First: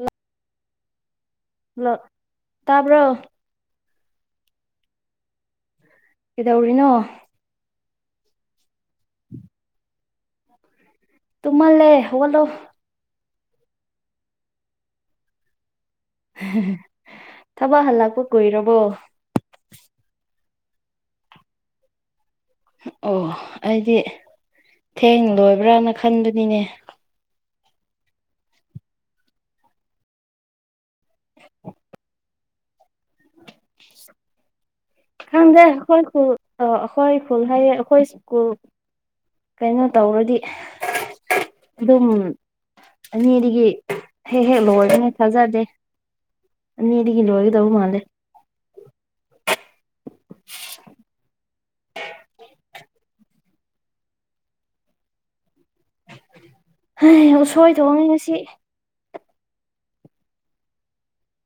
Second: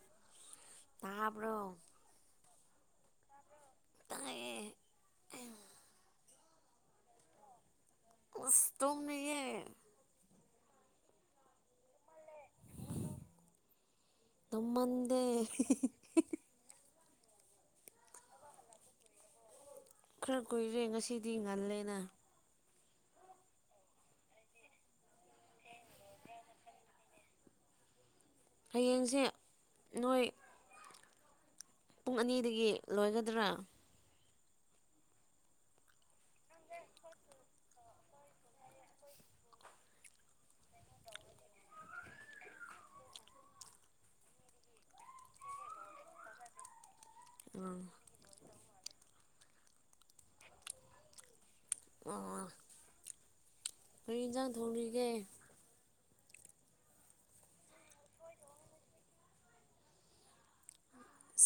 ꯑꯣ ꯇꯥꯕ꯭ꯔꯣ ꯍꯂꯣ ꯇꯥꯕ꯭ꯔꯣ ꯇꯥꯏꯌꯦ꯫ ꯀꯩꯗꯧꯔꯤꯅꯣ ꯑꯁ ꯇꯨꯝꯃꯤꯌꯦ꯫ [inaudible] ꯇꯨꯃꯜ ꯂꯦ ꯍꯣꯂꯣ꯫ ꯇꯃꯗꯦ꯫ ꯊꯕꯛ ꯍꯜꯂꯛꯄ ꯀꯨꯏꯔꯕꯣ ꯈꯔ ꯀꯨꯏꯔꯦ ꯉꯁꯤꯗꯤ ꯉꯜꯂꯦꯅ ꯑꯣ ꯑꯩꯗꯤ ꯊꯦꯡ ꯂꯣꯏꯕ꯭ꯔꯅ ꯈꯟꯕꯅꯤꯅꯦ꯫ ꯍꯌꯦꯡꯁꯦ ꯅꯣꯏ ꯄꯨꯡ ꯑꯅꯤꯗꯒꯤ ꯂꯣꯏꯒꯗ꯭ꯔꯥ [inaudible] ꯈꯪꯗꯦ ꯑꯩꯈꯣꯏ ꯈꯨꯨꯜ ꯑ ꯑꯩꯈꯣꯏ ꯈꯨꯨꯜ ꯍꯥꯏꯌꯦ ꯑꯩꯈꯣꯏ ꯁ꯭ꯀꯨꯜ ꯀꯩꯅꯣ ꯇꯧꯔꯗꯤ꯫ ꯑꯗꯨꯝ ꯑꯅꯤꯗꯒꯤ ꯍꯦꯛ ꯍꯦꯛ ꯂꯣꯏꯔꯅꯦ ꯊꯥꯖꯗꯦ꯫ ꯑꯅꯤꯗꯤ ꯀꯤꯂꯣꯒ ꯇꯧꯕ ꯑꯥ ꯃꯥꯜꯂꯦ꯫ ꯑꯣ ꯑꯩ ꯌꯦꯟꯁꯥꯡ ꯊꯣꯡꯅꯤꯒꯦ꯫ ꯍ‌ꯦ ꯎꯁꯣꯏꯊꯣꯛꯏ ꯉꯑꯅꯤ ꯉꯁꯤ꯫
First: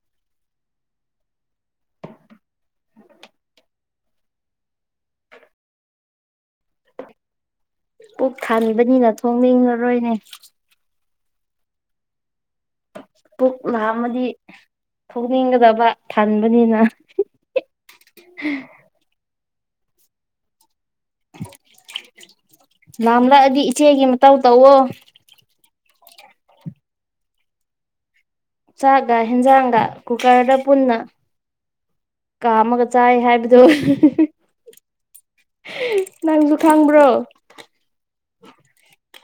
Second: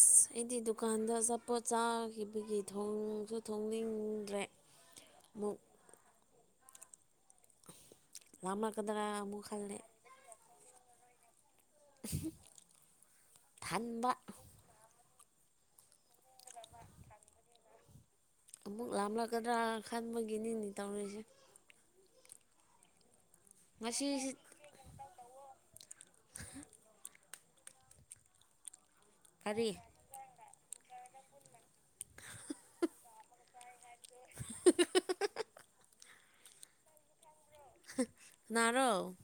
ꯑꯁ ꯑꯩꯗꯤ ꯗꯨꯀꯥꯟꯗ ꯑꯆꯥꯄꯣꯠ ꯆꯥꯈꯤꯕꯒꯤ ꯊꯣꯡꯁꯨ ꯊꯣꯡꯅꯤꯡꯗ꯭ꯔꯦ꯫ ꯃꯨ ꯄꯨꯛ ꯂꯥꯝꯂꯛꯀꯗ꯭ꯔꯥ ꯊꯥꯕꯅꯤꯅ ꯑꯃꯨꯛ ꯈꯜꯂꯦ ꯊꯣꯡꯅꯤꯡꯉꯔꯣꯏꯅꯦ꯫ ꯎꯍꯨꯝ ꯄꯨꯛ ꯂꯥꯝꯃꯗꯤ꯫ ꯊꯣꯛꯅꯤꯡꯒꯗꯕ ꯊꯟꯕꯅꯤꯅ꯫ ꯑꯃꯨꯛ ꯂꯥꯝꯂꯛꯀꯗ꯭ꯔꯥ ꯈꯟꯕꯒꯤꯅꯤꯅꯤ ꯇꯧꯔꯤꯁꯦ꯫ ꯂꯥꯝꯂꯛꯑꯗꯤ ꯏꯆꯦꯒꯤ ꯉꯁꯤꯁꯤ ꯃꯇꯧ ꯇꯧꯋꫭ꯫ ꯆꯥꯛꯒ ꯀꯔꯤ ꯍꯦꯟꯖꯥꯡꯒ ꯀꯨꯀꯔꯗ ꯄꯨꯟꯅ ꯀꯥꯝꯃꯒ ꯆꯥꯏ ꯍꯥꯏꯕꯗꫭ ꯅꯪꯁꯨ ꯈꯪꯕ꯭ꯔꯣ ꯅꯔꯣ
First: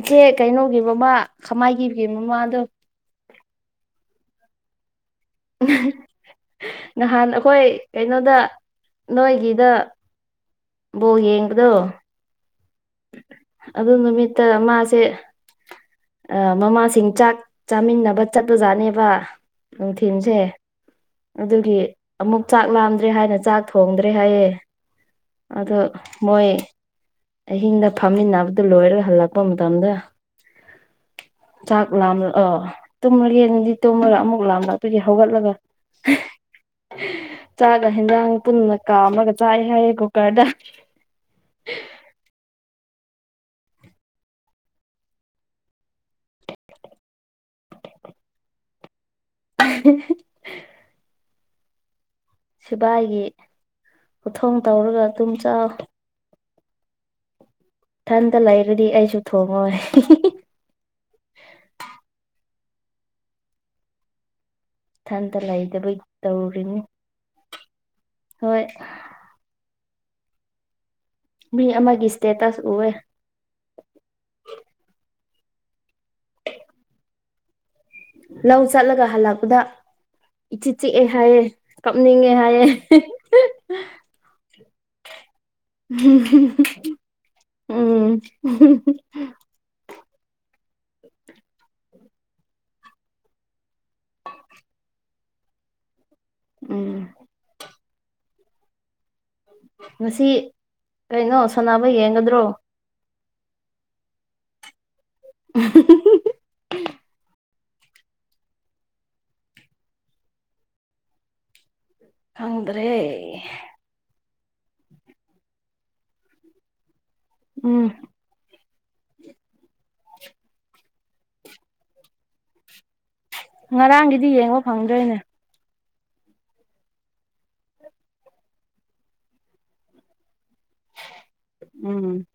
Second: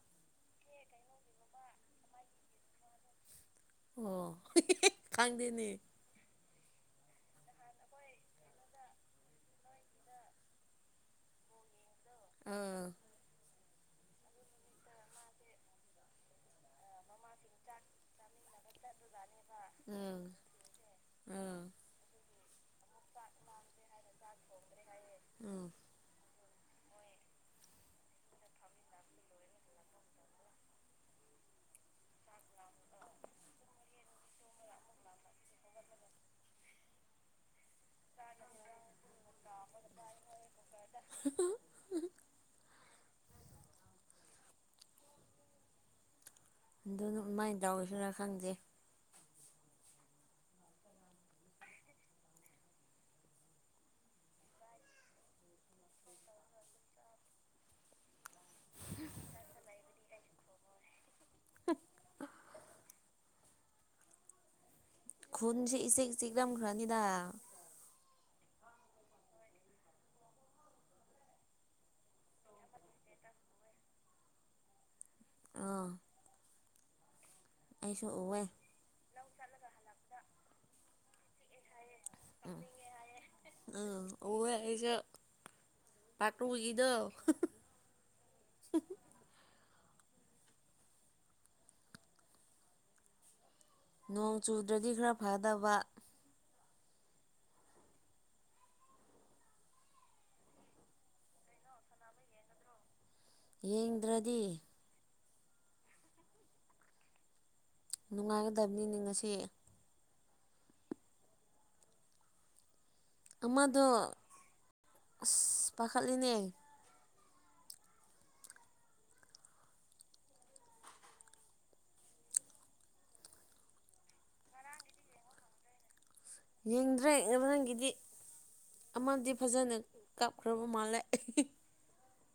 ꯏꯆꯦ ꯀꯩꯅꯣꯒꯤꯕꯃ ꯈꯃꯥꯏꯈꯤꯕꯒꯤ ꯃꯃꯥ ꯗꯣ ꯑꯣ ꯈꯪꯗꯦꯅꯦ꯫ ꯅꯍꯥꯟ ꯑꯩꯈꯣꯏ ꯀꯩꯅꯣꯗ ꯅꯣꯏꯒꯤꯗ ꯕꯣꯜ ꯌꯦꯡꯕꯗꯣ ꯑꯥ ꯑꯗꯨ ꯅꯨꯃꯤꯠꯇ ꯃꯥꯁꯦ꯫ ꯃꯃꯥꯁꯤꯡ ꯆꯥꯛ ꯆꯥꯃꯤꯟꯅꯕ ꯆꯠꯄꯖꯥꯠꯅꯦꯕ ꯑꯥ ꯅꯨꯡꯊꯤꯟꯁꯦ꯫ ꯑꯥ ꯑꯗꯨꯒꯤ ꯑꯃꯨꯛ ꯆꯥꯛ ꯂꯥꯝꯗ꯭ꯔꯦ ꯍꯥꯏꯅ ꯆꯥꯛ ꯊꯣꯡꯗ꯭ꯔꯦ ꯍꯥꯏꯌꯦ꯫ ꯎꯝ ꯑꯗꯣ ꯃꯣꯏ ꯑꯍꯤꯡꯗ ꯐꯝꯃꯤꯟꯅꯕꯗꯨ ꯂꯣꯏꯔꯒ ꯍꯜꯂꯛꯄ ꯃꯇꯝꯗ ꯆꯥꯛ ꯂꯥꯝꯂ ꯑꯣ ꯇꯨꯝꯂꯒꯦꯗꯤ ꯇꯨꯝꯂꯒ ꯑꯃꯨꯛ ꯂꯥꯝꯕ ꯑꯗꯨꯗꯤ ꯍꯧꯒꯠꯂꯒ ꯆꯥꯛꯒ ꯍꯟꯖꯥꯡ ꯄꯨꯟꯅ ꯀꯥꯝꯃꯒ ꯆꯥꯏ ꯍꯥꯏꯌꯦ ꯀꯨꯀꯔꯗ ꯃꯥꯏ ꯇꯎꯏꯁꯤꯅ ꯈꯪꯗꯦ꯫ ꯍꯤ ꯍꯤ ꯁꯤꯕꯥꯏꯒꯤ ꯈꯨꯊꯣꯡ ꯇꯧꯔꯒ ꯑꯗꯨꯨꯝꯝ ꯆꯥꯎ ꯏꯊꯟꯇ ꯂꯩꯔꯗꯤ ꯑꯩꯁꯨ ꯊꯣꯡꯉꯣꯏ ꯏꯊꯟꯇ ꯈꯨꯟꯁꯦ ꯂꯩꯗꯕꯩ ꯏꯆꯤꯛ ꯇꯧꯔꯨꯔꯤꯅꯤ ꯆꯤꯛꯂꯝꯈ꯭ꯔꯅꯤꯗ ꯑꯥ ꯍꯣꯏ ꯃꯤ ꯑꯃꯒꯤ ꯏꯁꯇꯦꯇꯁ ꯎꯑꯦ꯫ ꯑꯥ ꯑꯦ [inaudible] ꯑꯩꯁꯨ ꯎꯏ‌ꯦ ꯆꯠꯂꯒ ꯍꯜꯂꯛꯄꯗ ꯏꯆꯤ ꯆꯤꯛꯑꯦ ꯍꯥꯏꯌꯦꯦ ꯀꯞꯅꯤꯡꯉꯦ ꯍꯥꯏꯌꯦ ꯎ ꯑꯣꯋ ꯍꯥꯏꯁ ꯄꯇꯨꯖꯤꯗꫭ ꯎꯝ ꯅꯣꯡ ꯆꯨꯗ꯭ꯔꯗꯤ ꯈꯔ ꯐꯗꯕ ꯎꯝ ꯉꯁꯤ ꯀꯩꯅꯣ ꯁꯣꯅꯕ ꯌꯦꯡꯒꯗ꯭ꯔꯣ ꯌꯦꯡꯗ꯭ꯔꯗꯤ ꯎ ꯅꯨꯡꯉꯥꯏꯒꯗꯕꯅꯤꯅ‌ꯦ ꯉꯁꯤ ꯈꯪꯗ꯭ꯔꯦ ꯑꯃꯗꯣ ꯑꯁ ꯄꯥꯈꯠꯂꯤꯅꯦ ꯎꯝ [inaudible] ꯉꯔꯥꯡꯒꯤꯗꯤ ꯌꯦꯡꯕ ꯐꯪꯗ꯭ꯔꯦꯅꯦ ꯌꯦꯡꯗ꯭ꯔꯦ ꯅꯪꯒꯤꯗꯤ ꯑꯃꯗꯤ ꯐꯖꯅ ꯀꯥꯞꯈ꯭ꯔꯕ ꯃꯥꯜꯂꯦ ꯎꯝ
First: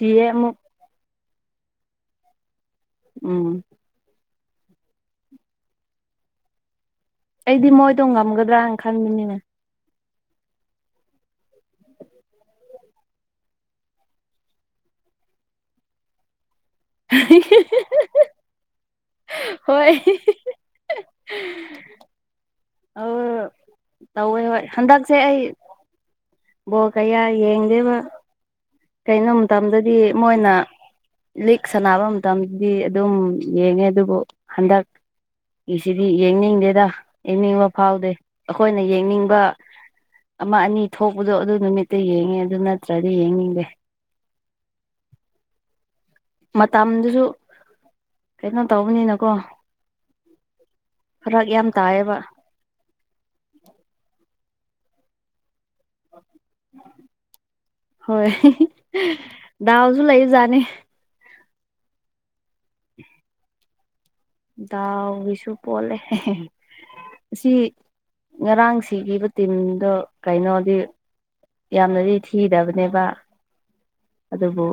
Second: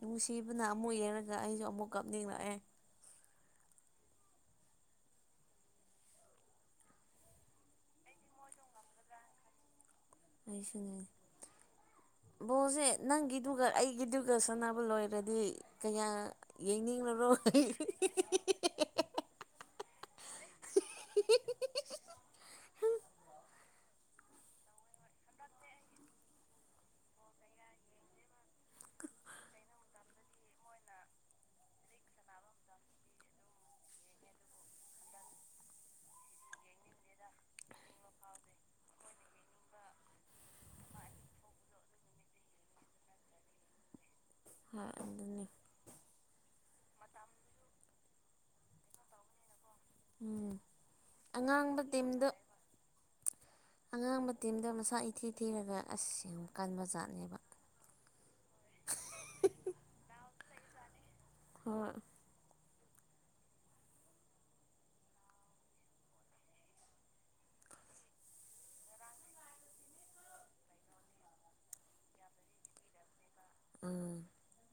ꯅꯨꯡꯁꯤꯕꯅ ꯑꯃꯨꯛ ꯌꯦꯡꯔꯒ ꯑꯩꯁꯨ ꯑꯃꯨꯛ ꯀꯞꯅꯤꯡꯂꯛꯑꯦ ꯎꯝ ꯑꯩꯗꯤ ꯃꯣꯏꯗꯣ ꯉꯝꯒꯗ꯭ꯔꯅ ꯈꯟꯕꯅꯤꯅꯦ ꯑꯩꯁꯨꯅꯦ ꯕꯣꯁꯦ ꯅꯪꯒꯤꯗꯨꯒ ꯑꯩꯒꯤꯗꯨꯒ ꯁꯥꯟꯅꯕ ꯂꯣꯏꯔꯗꯤ ꯀꯌꯥ ꯌꯦꯡꯅꯤꯡꯉꯔꯣꯏ ꯍꯣꯏ [inaudible] ꯑꯣ ꯇꯧꯋꯦ ꯍꯣꯏ ꯍꯟꯗꯛꯁꯦ ꯑꯩ ꯕꯣ ꯀꯌꯥ ꯌꯦꯡꯗꯦꯕ ꯀꯩꯅꯣ ꯃꯇꯝꯗꯗꯤ ꯃꯣꯏꯅ ꯂꯤꯛ ꯁꯥꯟꯅꯕ ꯃꯇꯝꯗꯗꯤ ꯑꯗꯨꯝ ꯌꯦꯡꯉꯦ ꯑꯗꯨꯕꯨ ꯍꯟꯗꯛ ꯁꯤꯗꯤ ꯌꯦꯡꯅꯤꯡꯗꯦꯗ ꯌꯦꯡꯅꯤꯡꯕ ꯐꯥꯎꯗꯦ ꯑꯩꯈꯣꯏꯅ ꯌꯦꯡꯅꯤꯡꯕ ꯑꯃ ꯑꯅꯤ ꯊꯣꯛꯄꯗꯣ ꯑꯗꯨ ꯅꯨꯃꯤꯠꯇ ꯌꯦꯡꯉꯦ ꯑꯗꯨ ꯅꯠꯇ꯭ꯔꯗꯤ ꯌꯦꯡꯅꯤꯡꯗꯦ ꯑꯗꯨꯅꯤ ꯃꯇꯝꯗꯨꯁꯨ ꯀꯩꯅꯣ ꯇꯧꯕꯅꯤꯅꯀꯣ ꯎꯝ ꯐꯔꯛ ꯌꯥꯝ ꯑꯉꯥꯡꯕ ꯇꯥꯏꯌꯦꯕ ꯇꯤꯝꯗꯣ ꯑꯉꯥꯡꯕ ꯇꯤꯝꯗꯣ ꯃꯁꯥ ꯏꯊꯤ ꯊꯤꯔꯒ ꯑꯁ ꯌꯥꯝ ꯀꯟꯕ ꯖꯥꯠꯅꯦꯕ ꯍꯣꯏ ꯗꯥꯎꯁꯨ ꯂꯩꯖꯥꯠꯅꯦ ꯍꯣꯏ ꯗꯎꯒꯤꯁꯨ ꯄꯣꯜꯂꯦ ꯁꯤ ꯉꯔꯥꯡ ꯁꯤꯈꯤꯕ ꯇꯤꯝꯗꯣ ꯀꯩꯅꯣꯗꯤ ꯌꯥꯝꯅꯗꯤ ꯊꯤꯗꯕꯅꯦꯕ ꯎꯝ ꯑꯗꯨꯕꯨ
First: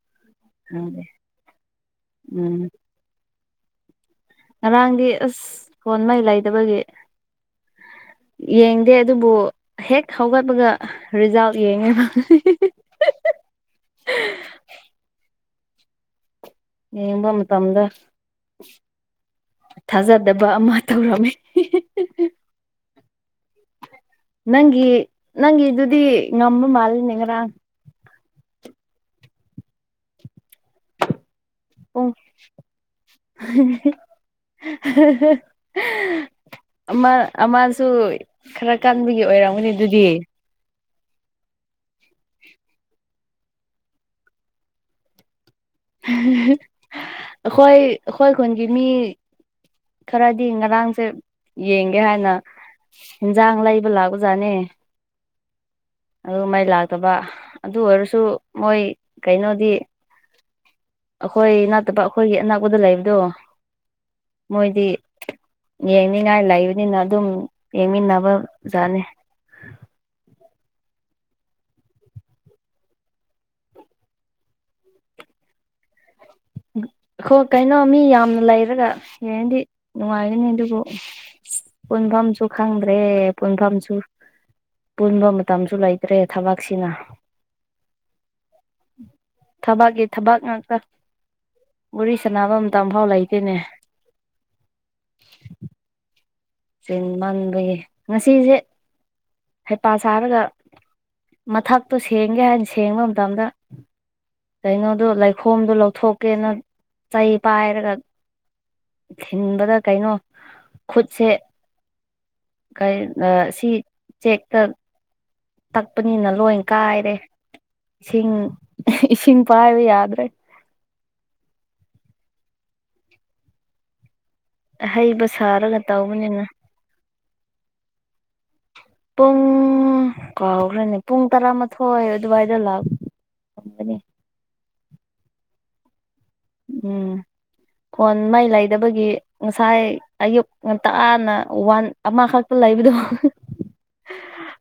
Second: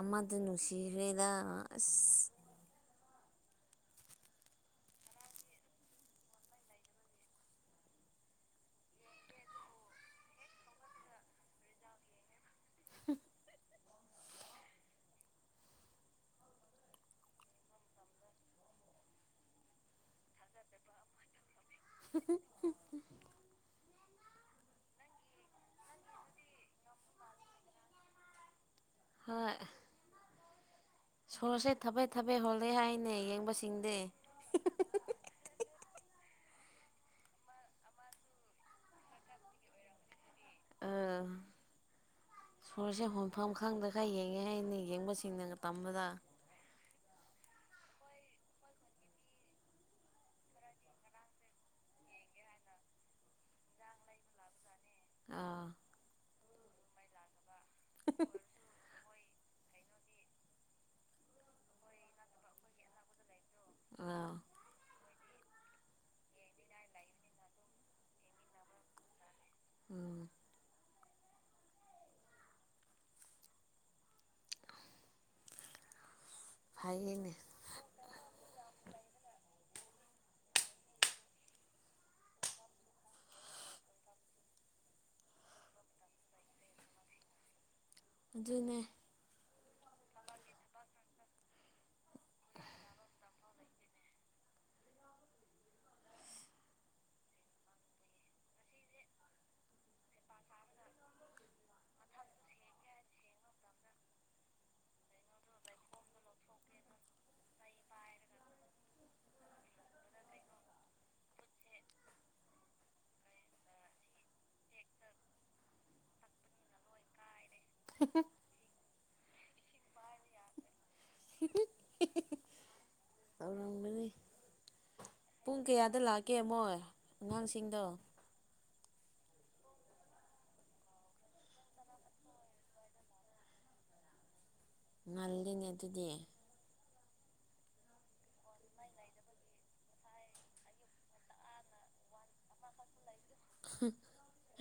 ꯑꯃꯗꯨ ꯈꯪꯗꯦ ꯅꯨꯡꯁꯤꯈ꯭ꯔꯦꯗ ꯑꯁ ꯎꯝ ꯉꯔꯥꯡꯗꯤ ꯑꯁ ꯀꯣꯟ ꯃꯩ ꯂꯩꯗꯕꯒꯤ ꯌꯦꯡꯗꯦ ꯑꯗꯨꯕꯨ ꯍꯦꯛ ꯍꯧꯒꯠꯄꯒ ꯔꯤꯖꯥꯜꯠ ꯌꯦꯡꯉꯦꯕ ꯌꯦꯡꯕ ꯃꯇꯝꯗ ꯊꯥꯖꯗꯕ ꯑꯃ ꯇꯧꯔꯝꯃꯤ ꯅꯪꯒꯤ ꯅꯪꯒꯤꯗꯨꯗꯤ ꯉꯝꯕ ꯃꯥꯜꯂꯦꯅꯦ ꯉꯔꯥꯡ ꯍꯣꯏ ꯁꯣꯔꯁꯦ ꯄꯨꯡ ꯊꯕꯦꯠ ꯊꯕꯦꯠ ꯍꯣꯜꯂꯦ ꯍꯥꯏꯅꯦ ꯌꯦꯡꯕꯁꯤꯡꯗꯤ꯫ [unintelligible] ꯑꯃ ꯑꯃꯁꯨ ꯈꯔ ꯀꯟꯕꯒꯤ ꯑꯣꯏꯔꯝꯒꯅꯤ ꯑꯗꯨꯗꯤ꯫ ꯁꯨꯔꯁꯦ ꯍꯣꯟꯐꯝ ꯈꯪꯗꯈꯩ ꯌꯦꯡꯉꯦ ꯍꯥꯏꯅꯤ ꯌꯦꯡꯕꯁꯤꯡꯅꯒ [unintelligible] ꯑꯈꯣꯏ ꯑꯈꯣꯏ ꯈꯨꯟꯒꯤ ꯃꯤ ꯈꯔꯗꯤ ꯉꯔꯥꯡꯁꯦ ꯌꯦꯡꯒꯦ ꯍꯥꯏꯅ ꯍꯦꯟꯖꯥꯡ ꯂꯩꯕ ꯂꯥꯛꯄꯖꯥꯅꯦ꯫ ꯑꯥ꯫ ꯑꯗꯨꯒ ꯃꯩ ꯂꯥꯛꯇꯕ ꯑꯗꯨ ꯑꯣꯏꯔꯁꯨ ꯃꯣꯏ ꯀꯩꯅꯣꯗꯤ ꯑꯩꯈꯣꯏ ꯅꯠꯇꯕ ꯑꯩꯈꯣꯏꯒꯤ ꯑꯅꯥꯛꯄꯗ ꯂꯩꯕꯗꯨ꯫ ꯑꯥ꯫ ꯃꯣꯏꯗꯤ ꯌꯦꯡꯅꯤꯡꯉꯥꯏ ꯂꯩꯕꯅꯤꯅ ꯑꯗꯨꯝ ꯌꯦꯡꯃꯤꯟꯅꯕ ꯖꯥꯠꯅꯤ꯫ ꯑꯥ꯫ ꯐꯩꯌꯦꯅꯦ ꯍꯣꯏ ꯀꯩꯅꯣ ꯃꯤ ꯌꯥꯝꯅ ꯂꯩꯔꯒ ꯌꯦꯡꯗꯤ ꯅꯨꯡꯉꯥꯏꯒꯅꯤ ꯑꯗꯨꯕꯨ ꯄꯨꯟꯐꯝꯁꯨ ꯈꯪꯗ꯭ꯔꯦ ꯄꯨꯟꯐꯝꯁꯨ ꯄꯨꯟꯕ ꯃꯇꯝꯁꯨ ꯂꯩꯇ꯭ꯔꯦ ꯊꯕꯛꯁꯤꯅ꯫ ꯑꯗꯨꯅꯦ꯫ ꯊꯕꯥꯥꯛꯀꯤ ꯊꯕꯛ ꯉꯥꯛꯇ꯫ ꯋꯔꯤ ꯁꯅꯕ ꯃꯇꯝꯐꯥꯎ ꯂꯩꯇꯦꯅꯦ꯫ ꯆꯦꯡꯃꯟꯕꯒꯤ ꯉꯁꯤꯁꯦ ꯍꯩꯄꯥ ꯁꯥꯔꯒ ꯃꯊꯛꯇꯣ ꯁꯦꯡꯒꯦ ꯍꯥꯏꯅ ꯁꯦꯡꯕ ꯃꯇꯝꯗ ꯀꯩꯅꯣꯗꯣ ꯂꯩꯈꯣꯝꯗꯣ ꯂꯧꯊꯣꯛꯀꯦꯅ ꯆꯩ ꯄꯥꯏꯔꯒ ꯊꯤꯟꯕꯗ ꯀꯩꯅꯣ ꯈꯨꯠꯁꯦ ꯀꯩ ꯑ ꯁꯤ ꯆꯦꯛꯇ ꯇꯛꯄꯅꯤꯅ ꯂꯣꯏꯟ ꯀꯥꯏꯔꯦ ꯏꯁꯤꯡ ꯏꯁꯤꯡ ꯄꯥꯏꯕ ꯌꯥꯗ꯭ꯔꯦ꯫ ꯇꯧꯔꯥꯡꯒꯅꯤ꯫ ꯑꯍꯩꯕ ꯄꯨꯡ ꯁꯥꯔꯒ ꯀꯌꯥꯗ ꯂꯥꯛꯀꯦ ꯇꯧꯕꯅꯤꯅ ꯃꯣꯏ ꯑꯉꯥꯡꯁꯤꯡꯗꯣ꯫ ꯄꯨꯡ ꯀꯥꯎꯈ꯭ꯔꯦꯅꯦ ꯄꯨꯡ ꯇꯔꯥꯃꯥꯊꯣꯏ ꯑꯗꯨꯋꯥꯏꯗ ꯂꯥꯛ ꯉꯜꯂꯤꯅꯦ ꯑꯗꯨꯗꯤ꯫ ꯎꯝ ꯐꯣꯟ ꯃꯥꯏ ꯂꯩꯗꯕꯒꯤ ꯉ ꯉꯁꯥꯏ ꯑꯌꯨꯛ ꯉꯟꯇꯥꯅ ꯋꯥꯟ ꯑꯃꯈꯛꯇ ꯂꯩꯕꯗꯨ꯫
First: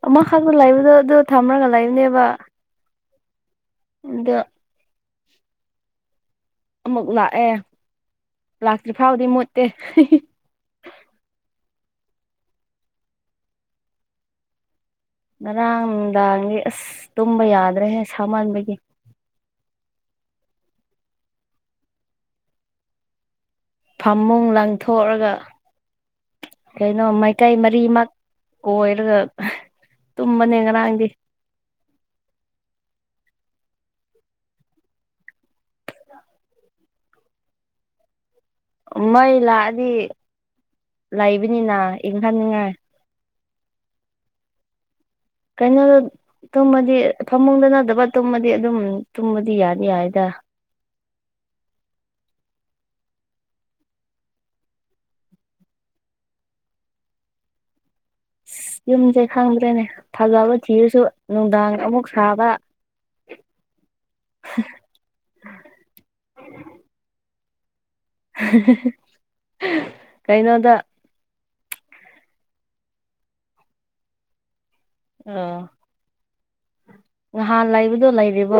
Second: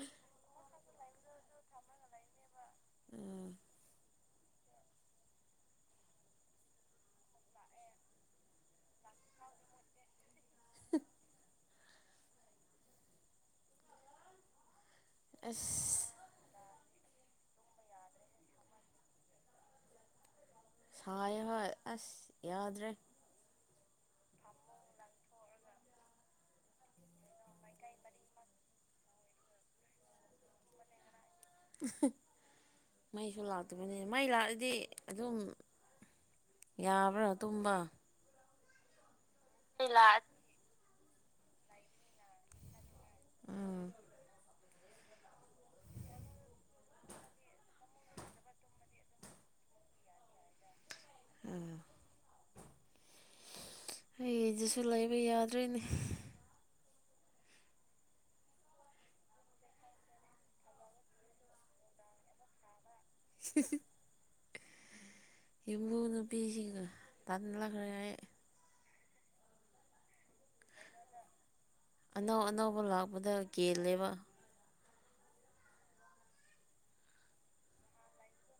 ꯑꯃꯈꯥꯛꯇ ꯂꯩꯕꯗꯣ ꯑꯗꯨ ꯊꯝꯔꯒ ꯂꯩꯕꯅꯦꯕ꯫ ꯑꯥ꯫ ꯑꯗꫭ ꯑꯃꯨꯛ ꯂꯥꯛꯑꯦ ꯂꯥꯛꯇ꯭ꯔꯤ ꯐꯥꯎꯗꯤ ꯃꯨꯠꯇꯦ꯫ ꯉꯔꯥꯡ ꯑꯁ ꯅꯨꯡꯗꯥꯡꯗꯤ ꯑꯁ ꯇꯨꯝꯕ ꯌꯥꯗ꯭ꯔꯦꯍꯦ ꯁꯥꯃꯟꯕꯒꯤ꯫ ꯁꯥꯌꯦ ꯍꫭꯏ ꯑꯁ ꯌꯥꯗ꯭ꯔꯦ꯫ ꯐꯃꯨꯡ ꯂꯪꯊꯣꯛꯑꯒ ꯀꯩꯅꯣ ꯃꯥꯏꯀꯩ ꯃꯔꯤꯃꯛ ꯀꯣꯏꯔꯒ ꯇꯨꯝꯕꯅꯦ ꯉꯔꯥꯡꯗꯤ꯫ [unintelligible] ꯃꯩꯁꯨ ꯂꯥꯛꯇꯕꯅꯤ ꯃꯩ ꯂꯥꯛꯔꯗꯤ ꯑꯗꯨꯝ ꯌꯥꯕ꯭ꯔꯥ ꯇꯨꯝꯕ꯫ ꯃꯩ ꯂꯥꯛꯑꯗꯤ ꯂꯩꯕꯅꯤꯅ ꯏꯪꯍꯟꯅꯤꯡꯉꯥꯏ꯫ ꯎꯝ꯫ ꯀꯩꯅꯣꯗ ꯇꯨꯝꯃꯗꯤ ꯐꯃꯨꯡꯗ ꯅꯠꯇꯕ ꯇꯨꯝꯃꯗꯤ ꯑꯗꯨꯝ ꯇꯨꯝꯃꯗꯤ ꯌꯥꯅꯤ ꯌꯥꯏꯗ꯫ ꯑꯥ꯫ ꯍꯩ ꯑꯗꯨꯁꯨ ꯂꯩꯕ ꯌꯥꯗ꯭ꯔꯦꯅꯦ꯫ ꯑꯁ ꯌꯨꯝꯁꯦ ꯈꯪꯗ꯭ꯔꯦꯅꯦ ꯐꯥꯖꯕ ꯊꯤꯔꯁꯨ ꯅꯨꯡꯗꯥꯡ ꯑꯃꯨꯛ ꯁꯥꯕ꯫ [unintelligible] ꯌꯨꯝꯕꯨ ꯅꯨꯄꯤꯁꯤꯡꯒ ꯇꯥꯟꯂꯛꯈ꯭ꯔꯦ꯫ ꯀꯩꯅꯣꯗ ꯑꯅꯧ ꯑꯅꯧꯕ ꯂꯥꯛꯄꯗ ꯀꯦꯜꯂꯦꯕ ꯑ ꯅꯍꯥꯟ ꯂꯩꯕꯗꯣ ꯂꯩꯔꯤꯕꯣ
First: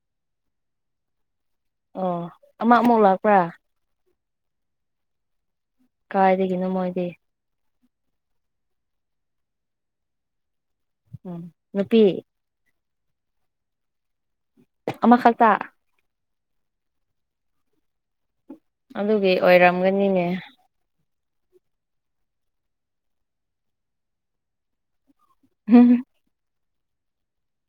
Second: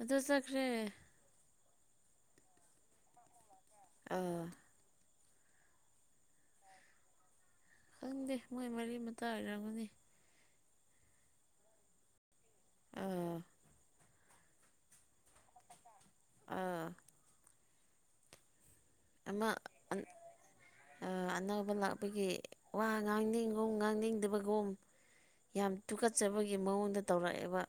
ꯑꯗꯨ ꯆꯠꯈ꯭ꯔꯦ ꯑꯣ ꯑꯃ ꯑꯃꯨꯛ ꯂꯥꯛꯄ꯭ꯔꯥ ꯑꯥ ꯀꯥꯏꯗꯒꯤꯅꯣ ꯃꯣꯏꯗꯤ ꯈꯪꯗꯦ ꯃꯣꯏ ꯃꯔꯤ ꯃꯇꯥ ꯑꯣꯏꯔꯝꯒꯅꯤ ꯅꯨꯄꯤ ꯑꯥ ꯑꯃꯈꯛꯇ ꯑꯥ ꯑꯗꯨꯒꯤ ꯑꯣꯏꯔꯝꯒꯅꯤꯅꯦ ꯑ ꯑꯅꯧꯕ ꯂꯥꯛꯄꯒꯤ ꯋꯥ ꯉꯥꯡꯅꯤꯡꯒꯨꯝ ꯉꯥꯡꯅꯤꯡꯗꯕꯒꯨꯝ ꯌꯥꯝ ꯍꯨꯝ ꯇꯨꯀꯠꯆꯕꯒꯤ ꯃꯑꯣꯡꯗ ꯇꯧꯔꯛꯑꯦꯕ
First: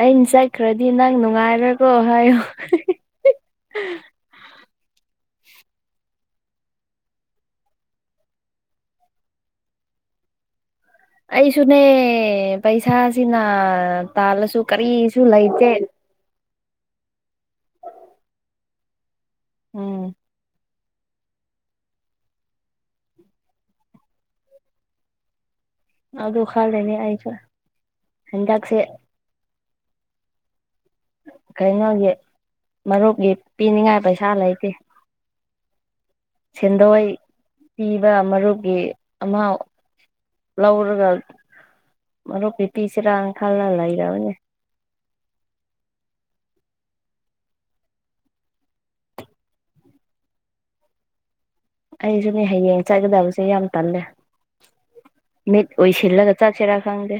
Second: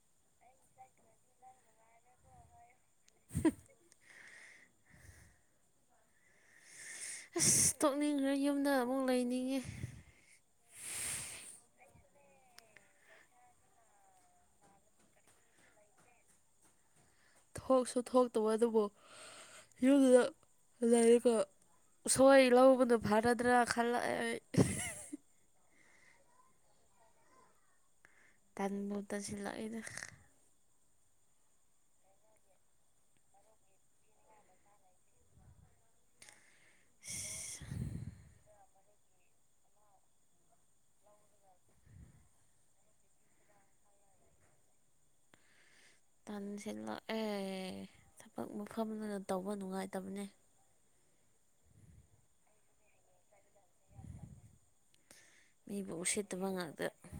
ꯑꯩꯅ ꯆꯠꯈ꯭ꯔꯗꯤ ꯅꯪ ꯅꯨꯡꯉꯥꯏꯔꯀꯣ ꯍꯥꯏꯌꯣ [inaudible] ꯑꯁ ꯇꯣꯛꯅꯤꯡꯈ꯭ꯔꯦ ꯌꯨꯝꯗ ꯑꯃꯨꯛ ꯂꯩꯅꯤꯡꯉꯦ ꯑꯩꯁꯨꯅꯦ ꯄꯩꯁꯥꯁꯤꯅ ꯇꯥꯜꯂꯁꯨ ꯀꯔꯤꯁꯨ ꯂꯩꯇꯦ ꯊꯣꯛꯁꯨ ꯊꯣꯛꯇꯕ ꯑꯗꯨꯕꯨ ꯎꯝ ꯌꯨꯝꯗꯨꯗ ꯂꯩꯕ ꯁꯣꯏ ꯂꯧꯕꯗꯣ ꯐꯅꯗ꯭ꯔꯥ ꯈꯜꯂꯛꯑꯦ ꯑꯩ ꯑꯗꯨ ꯈꯜꯂꯤꯅꯤ ꯑꯩꯖꯨ ꯇꯟꯕꯨ ꯇꯟꯁꯤꯂꯛꯏꯗ ꯀꯩꯅꯣꯒꯤ ꯃꯔꯨꯞꯀꯤ ꯄꯤꯅꯤꯡꯉꯥꯏ ꯄꯩꯁꯥ ꯂꯩꯇꯦ ꯁꯦꯟꯗꯣꯏ ꯄꯤꯕ ꯃꯔꯨꯞꯀꯤ ꯑꯃꯥꯎ ꯂꯧꯔꯒ ꯃꯔꯨꯝ ꯀꯤ ꯄꯤꯁꯤꯔ ꯈꯜꯂ ꯂꯩꯔꯝꯅꯦ ꯇꯟꯁꯤꯠꯂꯛꯑꯦ ꯊꯕꯛ ꯃꯐꯝꯗꯨꯅ ꯇꯧꯕ ꯅꯨꯡꯉꯥꯏꯇꯕꯅꯦ ꯑꯩꯁꯨꯅꯦ ꯍꯌꯦꯡ ꯆꯠꯀꯗꯕꯁꯦ ꯌꯥꯝ ꯇꯜꯂꯦ ꯃꯤꯠ ꯃꯤꯕꯨ ꯑꯎꯏꯁꯤꯜꯂꯒ ꯎꯁꯤꯠꯇꯕ ꯆꯠꯁꯤꯔ ꯉꯥꯛꯇ ꯈꯪꯗꯦ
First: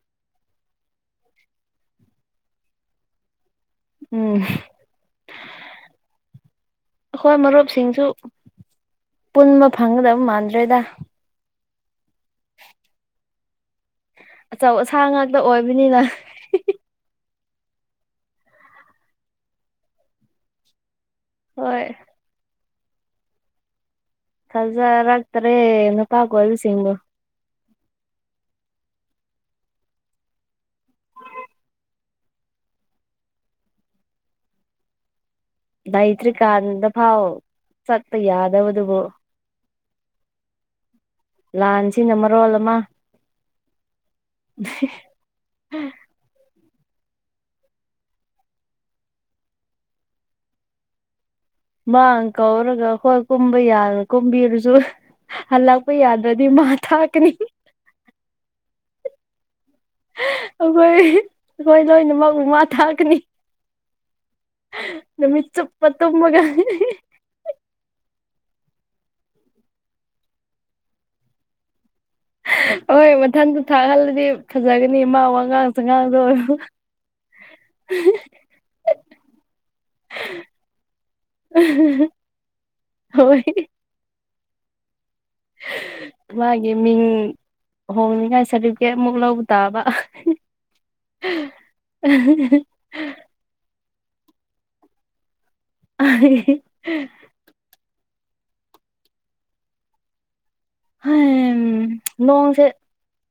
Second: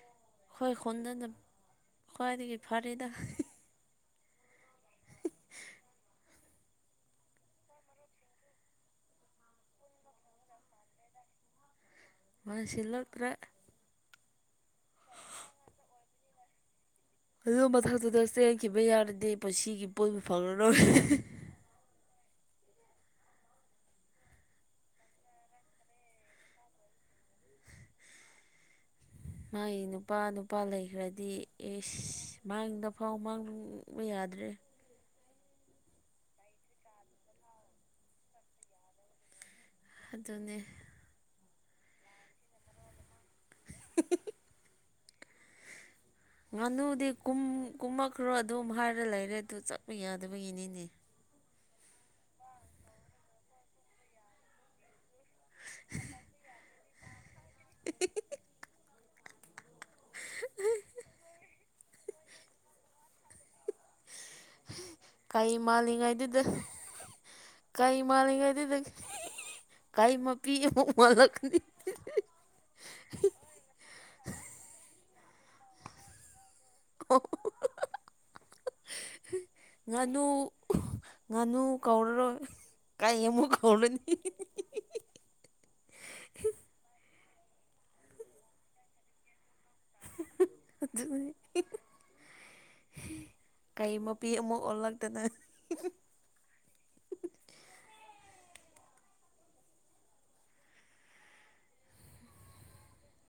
ꯑꯩꯈꯣꯏ ꯈꯨꯟꯗꯅ ꯈ꯭ꯋꯥꯏꯗꯒꯤ ꯐꯔ‌ꯦꯗ ꯎꯝ [unintelligible] ꯑꯈꯣꯏ ꯃꯔꯨꯞꯁꯤꯡꯁꯨ ꯄꯨꯟꯕ ꯐꯪꯒꯗꯕ ꯃꯥꯟꯗ꯭ꯔꯦꯗ ꯃꯥ ꯁꯤꯜꯂꯛꯇ꯭ꯔ‌ꯦ ꯑꯆꯧ ꯑꯁꯥꯡ ꯉꯥꯛꯇ ꯑꯣꯏꯕꯅꯤꯅ ꯑꯗꯨ ꯃꯊꯛꯇꯨꯗ ꯆꯦꯟꯈꯤꯕ ꯌꯥꯔꯗꯤꯦ ꯄꯨꯟꯁꯤꯒꯤ ꯄꯣꯠꯕꯨ ꯐꯪꯂꯔꯣꯏ ꯍꯣꯏ ꯊꯖꯥꯔꯛꯇꯔꯦ ꯅꯨꯄꯥ ꯀꯣꯏꯕ ꯁꯤꯡꯕꯨ [inaudible] ꯃꯥꯒꯤ ꯅꯨꯄꯥ ꯅꯨꯄꯥ ꯂꯩꯈ꯭ꯔꯗꯤ ꯑꯦꯁ ꯃꯥꯡꯗ ꯐꯥꯎ ꯃꯥꯡꯕ ꯌꯥꯗ꯭ꯔꯦ ꯂꯩꯇ꯭ꯔꯤꯀꯥꯟꯗ ꯐꯥꯎ ꯆꯠꯄ ꯌꯥꯗꯕꯗꯨꯕꯨ ꯑꯗꯨꯅꯦ ꯂꯥꯟꯁꯤꯅ ꯃꯔꯣꯜ ꯑꯃ ꯉꯥꯅꯨꯗꯤ ꯀꯨꯝ ꯀꯨꯝꯃꯛꯈ꯭ꯔꯣ ꯑꯗꯨꯝ ꯍꯥꯏꯔ ꯂꯩꯔꯦ ꯑꯗꯨ ꯆꯠꯄ ꯌꯥꯗꯕꯒꯤꯅꯤꯅꯦ ꯃꯥꯥꯡ ꯀꯧꯔꯒ ꯍꯈꯣꯏ ꯀꯨꯝꯕ ꯌꯥꯗ ꯀꯨꯝꯕꯤꯔꯁꯨ ꯍꯜꯂꯛꯄ ꯌꯥꯗ꯭ꯔꯗꯤ ꯃꯥ ꯊꯥꯛꯀꯅꯤ [unintelligible] ꯑꯩꯈꯣꯏ ꯑꯩꯈꯣꯏ ꯂꯣꯏꯅꯃꯛ ꯄꯨ ꯃꯥ ꯊꯥꯛꯀꯅꯤ ꯅꯨꯃꯤꯠ ꯀꯩ ꯆꯨꯞꯄ ꯃꯥꯂꯤꯉꯥꯏꯗꯨꯗ ꯇꯨꯝꯃꯒ ꯀꯩ ꯃꯥꯜꯂꯤꯉꯩꯗꯨ ꯀꯩ ꯃꯄꯤ ꯑꯃꯨꯛ ꯑꯣꯜꯂꯛꯀꯅꯤ ꯍꯣꯏ ꯃꯊꯟꯗ ꯊꯥꯛꯍꯜꯂꯗꯤ ꯐꯖꯒꯅꯤ ꯃꯥ ꯋꯥꯉꯥꯡ ꯁꯉꯥꯡꯗ ꯑꯣꯏꯔꯣ [unintelligible] [unintelligible] ꯉꯥꯅꯨ ꯉꯥꯅꯨ ꯀꯧꯔꯔꯣꯏ ꯀꯩ ꯍꯣꯏ ꯑꯃꯨꯛ ꯀꯧꯔꯅꯤ ꯃꯥꯒꯤ ꯃꯤꯡ ꯍꯣꯡꯅꯤꯉꯥꯏ ꯁꯥꯔꯇꯤꯐꯤꯀꯦꯠꯃꯨꯛ ꯂꯧꯕ ꯇꯥꯕ ꯑꯗꯨꯅꯤ ꯀꯩ ꯃꯄꯤ ꯑꯃ ꯑꯣꯜꯂꯛꯇꯅ ꯑꯥꯏ ꯍꯥꯝ ꯅꯣꯡꯁꯦ